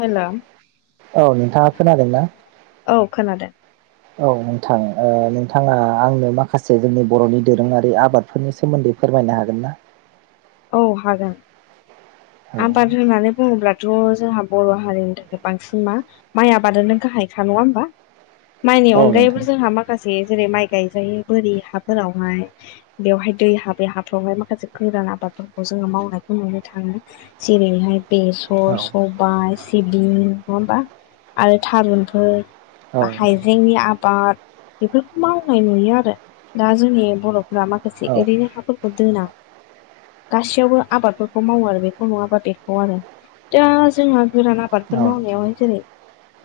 हेल' औ नोंथाङा खोनादोंना? औ खोनादों औ नोंथां ओ नोंथाङा आंनो माखासे जोंनि बर'नि दोरोङारि आबादफोरनि सोमोन्दै फोरमायनो हागोन ना? औ हागोन औ आबाद होननानै बुङोब्ला थ' जोंहा बर' हारिनि थाखाय बांसिन मा माइ आबादनो गाहायखा नङा होमबा माइनि औ अनगायैबो नोंथां जोंहा माखासे जेरै माइ गायजायि बोरि हाफोरावहाय बेवहाय दै हाबै हाफ्रावहाय माखासे गोरान आबाद फोरखौ जोङो मावनायखौ नुनो थाङो जेरैहाय बेसर औ सब बाय सिबिं नङा होमबा आरो थारुनफोर बा औ हायजेंनि आबाद बेफोरखौ मावनाय नुयो आरो दा जोंनि बर' बा माखासे औ ओरैनो हाफोरखौ दोना गासैयावबो आबादफोरखौ मावो आरो बेखौ नङाबा बेखौ आरो दा जोंहा गोरान आबादफोर मावनायावहाय जेरै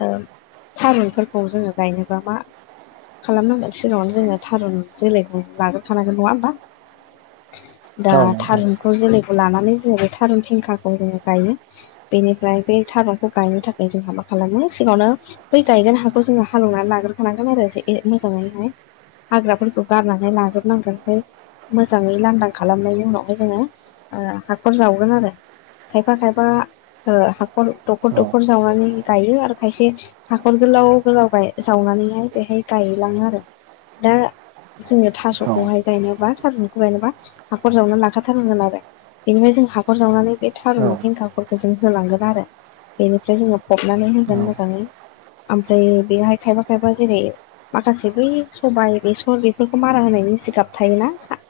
ओम थारुनफोरखौ जोङो गायनोबा मा खालामनांगोन सिगाङावनो जोङो थारुन जोलैखौ लाग्रखानांगोन नङा होमबा दा औ नोंथां थारुनखौ जोलैखौ लानानै जोङो बे थारुन फेंखाखौ जोङो गायो बेनिफ्राय बे थारुनखौ गायनो थाखाय जोंहा मा खालामो सिगाङावनो बै गायगोन हाखौ जोङो हालेवनानै लाग्रोखानांगोन आरो जे ए मोजाङैहाय हाग्राफोरखौ गारनानै लाजोबनांगोन ओमफ्राय मोजाङै लांदां खालामनायनि उनाव ओमफाय जोङो ओ हाखर जावगोन आरो खायफा खायफा ओ हाखर दखर औ दखर जावनानै गायो आरो खायसे हाखर गोलाव गोलाव जावनानैहाय बेहाय गायलाङो आरो दा जोङो औ थास'खौहाय गायनोबा थारुनखौ गायनोबा हाखर जावना लाखबाय [unintelligible] बेनिफ्राय जों हाखर जावनानै बे थारुन खेंखाफोरखौ जों होलांगोन आरो बेनिफ्राय जोङो फबनानै होगोन औ मोजाङै आमफ्राय बेहाय खायफा खायफा जेरै माखासे बै सबाय बेसर बेफोरखौ मारा होनायनि जिगाब थायोना सा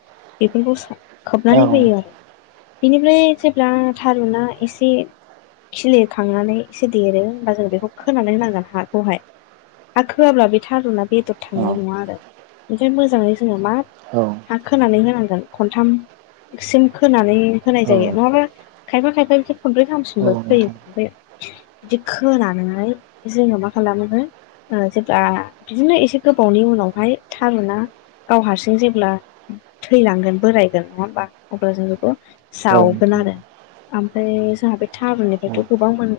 बेफोरखौ सा नानै होयो आरो बेनिफ्राय जेब्ला थारुना एसे खिलिखांनानै एसे देरो होनबा जोंङो बेखौ खोनानै होनांगोन हाखौहाय हा खोआब्ला बे थारुना बेदर थांनाय नङा आरो ओमफाय मोजाङै जोङो मा औ हा खोनानै होनांगोन खनथामसिम खोनानै होनाय औ जायो नङाबा खायफा खायफा इनिफायबो खनब्रै औ गामसिमबो फैयो नोंथां ओमफ्राय बिदि खोनानै जोङो मा खालामो ओ जेब्ला बिदिनो एसे गोबावनि उनावहाय थाङो ना गाव हारसिं जेब्ला थैलांगोन बोरायगोन नङा होमबा अब्ला जों बेखौ औ जावगोन नोंथां आरो आमफाय जोंहा बे औ थारुननिफ्रायथ' गोबां मोन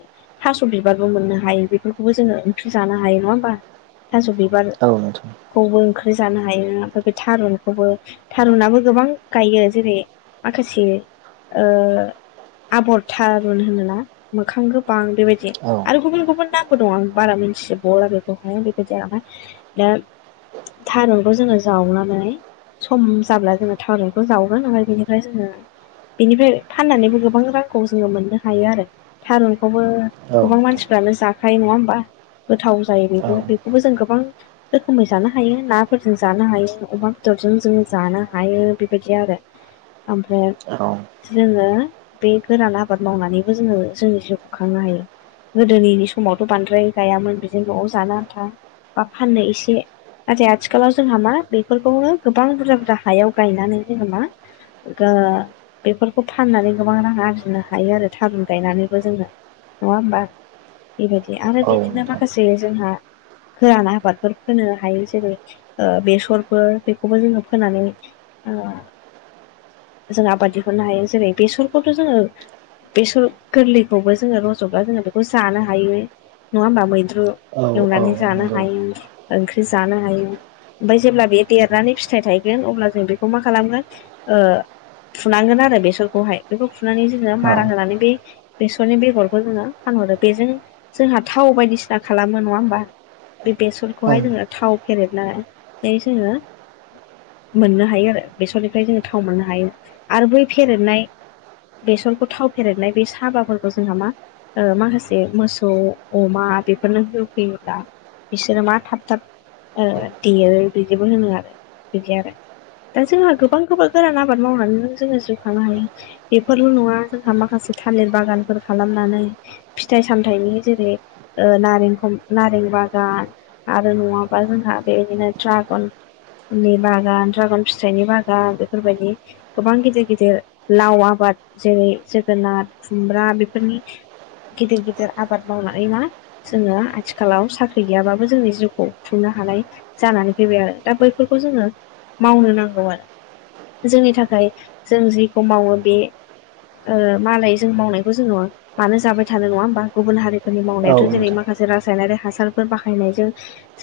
थास' बिबारबो मोननो हायो बेफोरखौबो जोङो ओंख्रि जानो हायो नङा होमबा थास' बिबार औ नोंथां खौबो ओंख्रि जानो हायो ओमफ्राय बे थारुनखौबो थारुनाबो गोबां गायो जेरै माखासे आबर थारुन होनोना मोखां गोबां बेबायदि औ आरो गुबुन गुबुन नामबो दं आं बारा मिथिजोबावा बेखौहाय बेखौ जायाामा दा थारुनखौ जोङो जावनानै सम जाब्ला जोङो थारुन जावनो नालाय बेनिफ्राय जोङो बेनिफ्राय फाननानैबो गोबां रांखौ जोङो मोननो हायो आरो थारुनखौबो औ गोबां नोंथां मानसिफ्रानो जाखायो नङा होमबा गोथाव जायो औ बेबो बेखौबो जों गोबां रोखोमै जानो हायो नाफोरजों जानो हायो अमा बेदरजों जो जानो हायो बेबायदि आरो ओमफ्राय औ जोङो बे गोरान आबाद मावनानैबो जोङो जोंनि जिउखौुं खांनो हायो गोदोनि समावथ' बांद्राय गायामोन बिजों न'आव जानो आथा बा फाननो एसे नाथाय आथिखालाव जोंहा मा बेफोरखौनो गोबां बुरजा बुरजा हायाव गायनानै जोङो मा बेफोरखौ फाननानै गोबां रां आरजिनो हायो आरो थारुन गायनानैबो जोङो नङा होमबा बेबायदि आरो औ बिदिनो नोंथां माखासे जोंहा फोराना आबादफोर फोनो हायो जेरै बेसरफोर बेखौबो जोङो फोनानै ओ [unintelligible] जों आबाद दिहनो हायो जेरै बेसरखौथ' जोङो बेसर गोरलैखौबो जोङो रज'ब्ला जोङो बेखौ जानो हायो नङा होमबा मैद्रु औ औ बेउनानानै जानो नंगौ ओंख्रि जानो हायो ओमफ्राय जेब्ला बे देरनानै फिथाइ थायगोन अब्ला जों बे मा खालामगोन फुनांगोन आरो बेसरखौहाय बेखौ फुनानै जों ङ औ मारा होनानै बे बेसरनि बेगरखौ जोङो फानहरो बेजों जोंहा थाव बायदिसिना खालामो नङा होमबा बे औ बेसरखौहाय जोङो थाव फेरेनानै जोङो मोननो हायो आरो बेसरनिफ्राय जोङो थाव मोननो हायो आरो बै फेरेदनाय बेसरखौ थाव फेरनाय बे साबाफोरखौ जोंहा मा माखासे मोसौ अमा बेफोरनो होफैयोब्ला बिसोरो मा थाब थाब देयो बिदिबो होनो आरो बिदि आरो दा जोंहा गोबां गोबां गोरान आबाद मावनानैनो जोङो जिौ खांानो हायो बेफोरल' नङा जोंहा माखासे थालिर बागानफोर खालामनानै फिथाइ सामथाइनि जेरै नारेंख नारें बागान आरो नङाबा जोंहा बेदिनो ड्रागननि बागान ड्रागनि फिसाइनि बागान बेफोरबायदि गोबां गिदिर गिदिर लाव आबाद जेरै जोगोनार खुमब्रा बेफोरनि गिदिर गिदिर आबाद मावनानै मान जोङो आथिखालाव साख्रि गैयाबाबो जोंनि जिउखौ खुंनो हानाय जानानै फैबाय आरो दा बैफोरखौ जोङो मावनो नांगौ जोंनि थाखाय जों जेखौ मावो बे मालाय जों मावनायखौ जोङो मानो जाबाय थानो नङा होमबा गुबुन हारि खामानि औ मावनायाथ' जेरै नोंथां माखासे रासायनारि हासारफोर बाहायनायजों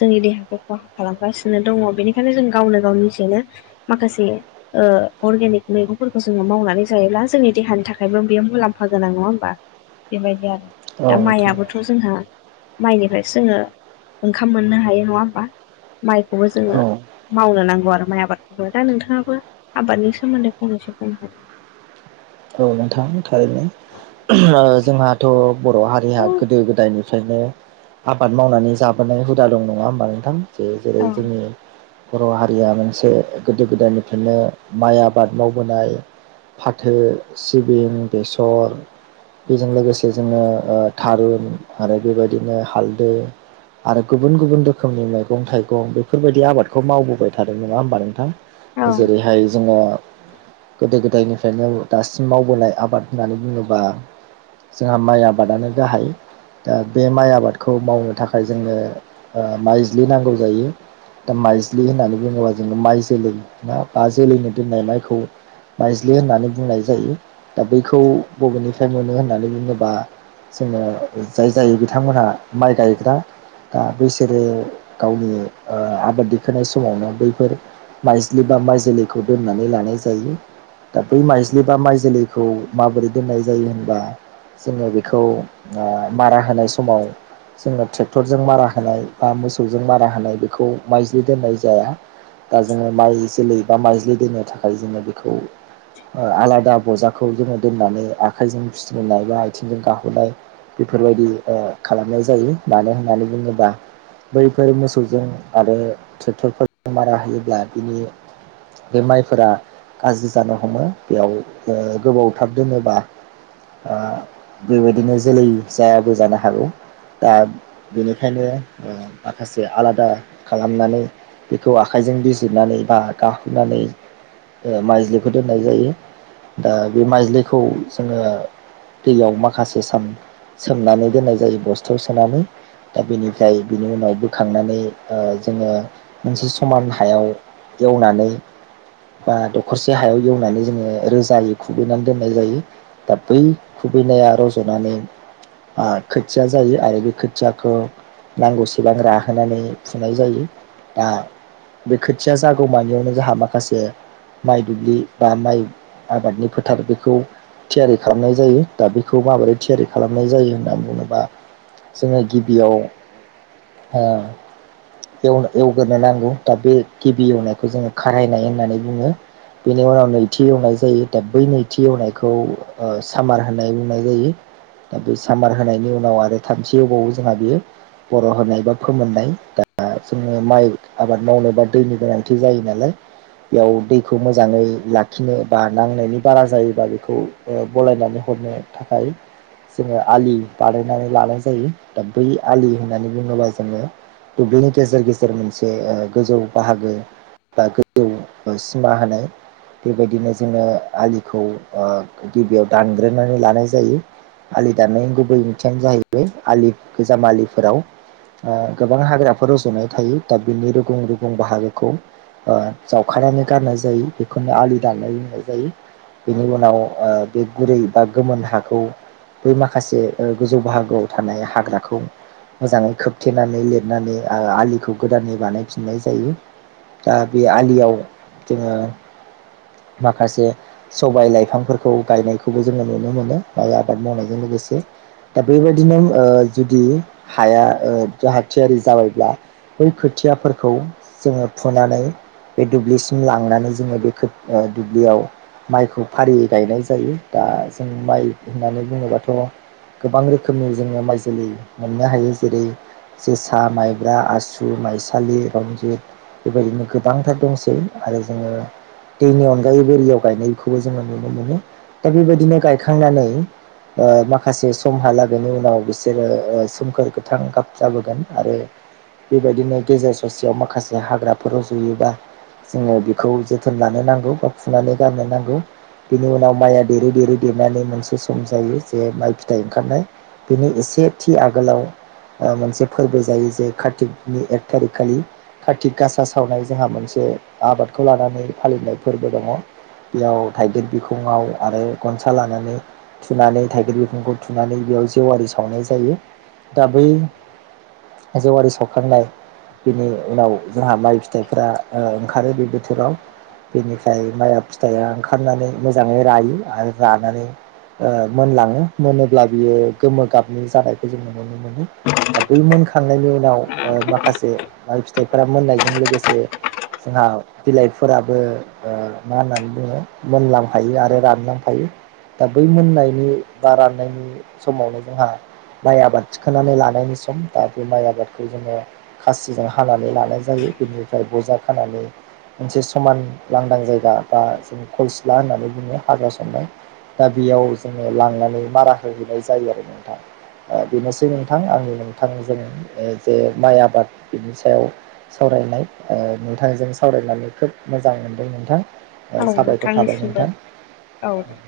जोंनि देहाखौ खहा खालामगासिनो दङ बेनिखायनो जों गावनो गाव निजेनो माखासे, ओ अर्गेनिक मैगंफोरखौ जोङो मावनानै जायोब्ला जोंनि देहानि थाखायबो बेयो मुलाम्फा गोनां नङा होमबा, बेबायदि आरो औ दा नोंथां माइयाबोथ' जोंहा माइनिफ्रायसो जोङो, ओंखाम मोननो हायो नङा होमबा माइखौबो जोङो औ मावनो नांगौ आरो माइ आबाद दा नोंथाङाबो आबादनि सोमोन्दै फंनैसो बुंहर औ नोंथां थारैनो, जोंहाथ' बर' हारिया हागोन गोदो गोदायनिफ्रायनो आबाद मावनानै जाबोनाय हुदा दं नङा होमबा नोंथां जे जेरै औ जोंनि बर' हारिया मोनसे गोदो गोदायनिफ्रायनो माइ आबाद मावबोनाय फाथो सिबिं बेसर बेजों लोगोसे जोङो थारुन आरो बेबायदिनो हालदै आरो गुबुन गुबुन रोखोमनि मैगं थाइगं बेफोरबायदि आबादखौ मावबोबाय थादों नङा होमबा नोंथां औ जेरैहाय जोङो गोदो गोदायनिफ्रायनो, दासिम मावबोनाय आबाद होननानै बुङोबा जोंहा माइ आबादानो गाहाय, दा बे माइ आबादखौ मावनो थाखाय जोङो माइज्लि नांगौ जायो। दा माइजलि होननानै बुङोब्ला जोङो माइ जोलै ना बा जोलैनो दोननाय माइखौ, माइजलि होननानै बुंनाय जायो। दा बैखौ बबेनिफ्राय मोनो होननानै बुङोबा, जोङो जाय जाय बिथांमोनहा माइ गायग्रा, दा बैसोरो गावनि आबाद दिखोनाय समावनो बैफोर, माइज्लि बा माइ जोलैखौ दोननानै लानाय जायो दा बै माइ सिलि बा माइ जोलैखौ माबोरै दोननाय जायो होनबा, जोङो बेखौ मारा होनाय समाव, जोङो ट्रेक्टरजों मारा होनाय बा मोसौजों मारा होनाय बेखौ माइजलि दोननाय जाया। दा जोङो माइ जोलै बा माइ जोलै दोननो थाखाय जोङो बेखौ, आलादा बजाखौ जोङो दोननानै आखाइजों फिसिनाय बा आइथिंजों गाहुनाय, बेफोरबायदि ओ खालामनाय जायो मानो होननानै बुङोब्ला, बैफोर मोसौजों आरो ट्रेक्टरफोरजों मारा होयोब्ला बिनि बे माइफोरा गाज्रि जानो हमो बेयाव गोबाव थार दोनोबा ओ बेबायदिनो जोलै जायाबो जानो हागौ दा, बेनिखायनो माखासे आलादा खालामनानै, बेखौ आखाइजों बिजिरनानै बा गाहुनानै माइजलिखौ दोननाय जायो। दा बे माइज्ललिखौ जोङो दैयाव माखासे सान, सोमनानै दोननाय जायो बस्था सोनानै, दा बेनिफ्राय बिनि उनाव बोखांनानै जोङो मोनसे समान हायाव, एवनानै बा दखरसे हायाव एवनानै, जोङो रोजायै खुबैनानै दोननाय जायो दा बै खुबैनाया रज'नानै, आ खोथिया जायो आरो बे खोथियाखौ, नांगौ सेबां राहोनानै फुनाय जायो दा, बे खोथिया जागौमानियावनो जोंहा माखासे माइ दुब्लि बा माइ, आबादनि फोथार बेखौ, थियारि खालामनाय जायो दा बेखौ माबोरै थियारि खालामनाय जायो होनना बुङोबा, जोङो गिबियाव ओ एवनो एवग्रो नांगौ दा बे गिबि एवनायखौ जोङो खारायनाय होननानै बुङो। बिनि उनाव नै थि एवनाय जायो दा बै नैथि एवनायखौ ओ सामार होननाय बुंनाय जायो। दा बे सामार होनायनि उनाव आरो थामथि एवबावो जोंहा बेयो बर' होनाय बा फोमोननाय दा जोङो माइ आबाद मावनोबा दैनि गोनांथि जायो नालाय बेयाव दैखौ मोजाङै लाख खिनो बा नांनायनि बारा जायोबा बेखौ गलायनानै हरनो थाखाय जोङो आलि बानायनानै लानाय जायो दा बै आलि होननानै बुङोबा जोङो दुब्लिनि गेजेर गेजेर मोनसे गोजौ बाहागो बा गोजौ सिमा होनाय। बेबायदिनो जोङो आलिखौ ओ गिबियाव दानग्रोनानै लानाय जायो। आलि दानायनायनि गुबैओथियानो जाहैबाय आलि गोजाम आलिफोराव ओ गोबां हाग्राफोर रज'नाय थायो दा बिनि रुगुं रुगुं बाहागोखौ ओ जावखनानै गारनाय जायो बेखौनो आलि दाननाय होनाय जायो। बेनि उनाव ओ बे गुरै बा गोमोन हाखौ बै माखासे ओ गोजौ बाहागोआव थानाय हाग्राखौ मोजाङै खोबथेनानै लिरनानै आलिखौ गोदानै बानायफिननाय जायो। दा बे आलियाव जोङो माखासे सबाय लाइफांफोरखौ गायनायखौबो जोङो नुनो मोनो माइ आबाद मावनायजों लोगोसे। दा बेबायदिनो ओ जुदि हाया ओ जाहा थियारि जाबायब्ला बै खोथियाफोरखौ जोङो फुनानै बे दुब्लिसिम लांनानै जोङो बे खोब ओ दुब्लियाव माइखौ फारियै गायनाय जायो दा जों माइ होननानै बुङोबाथ' गोबां रोखोमनि जोङो माइ जोलै मोननो हायो जेरै जोसा माइब्रा आसु माइसालि रन्जित। बेबायदिनो गोबांथार दंसै आरो जोङो दैनि अनगायै बेरियाव गायनायखौबो जोङो नुनो मोनो। दा बेबायदिनो गायखांनानै ओ माखासे समहालागैनि उनाव बिसोरो ओ सोमखोर गोथां गाब जाबोगोन आरो बेबायदिनो गेजेर ससेयाव माखासे हाग्राफोर रज'योबा जोङो बेखौ जे जोथोन लानो नांगौ बा फुनानै गारनो नांगौ। बिनि उनाव माइया देरै देरै देरनानै मोनसे सम जायो जे माइ फिथाइ ओंखारनाय बिनि एसे थि आगोलाव ओ मोनसे फोरबो जायो जे कार्तिकनि एक थारिक खालि कार्तिक गासा सावनाय जोंहा मोनसे आबादखौ लानानै फालिनाय फोरबो दङ। बेयाव थाइगेर बिखङाव आरो गनसा लानानै थुनानै थाइगिर बिफांखौ थुनानै बेयाव जेवारि सावनाय जायो दा बै जेवारि सावखांनाय बिनि उनाव जोंहा माइ फिथाइफ्रा ओ ओंखारो बे बोथोराव। बेनिफ्राय माइया फिथाइया ओंखारनानै मोजाङै रायो आरो रानानै ओ मोनलाङो मोनोब्ला बियो गोमो गाबनि जानायखौ जों नुनो मोनो। मोनो दा बै मोनखांनायनि उनाव ओ माखासे माइ फिथाइफोरा मोननायजों लोगोसे जोंहा बिलाइ फोराबो ओ मा होननानै बुङो मोनलांफायो आरो रानलांफायो। दा बै मोननायनि बा राननायनि समावनो जोंहा माइ आबाद थिखांनानै लानायनि सम दा बे माइ आबादखौ जोङो खासिजों हानानै लानाय जायो बेनिफ्राय बजा खानानै मोनसे समान लांदां जायगा बा जों खल सिला होननानै बुङो हाग्रा सन्नाय। दा बेयाव जोङो लांनानै मारा होहैनाय जायो आरो नोंथां। ओ बेनोसै नोंथां आंनि नोंथांजों जे माइ आबाद बिनि सायाव सावरायनाय ओ नोंथांजों सावरायनानै खोब मोजां मोनदों नोंथां। औ साबायखर थाबाय नोंथांनिसिमबो नोंथां। औ दे।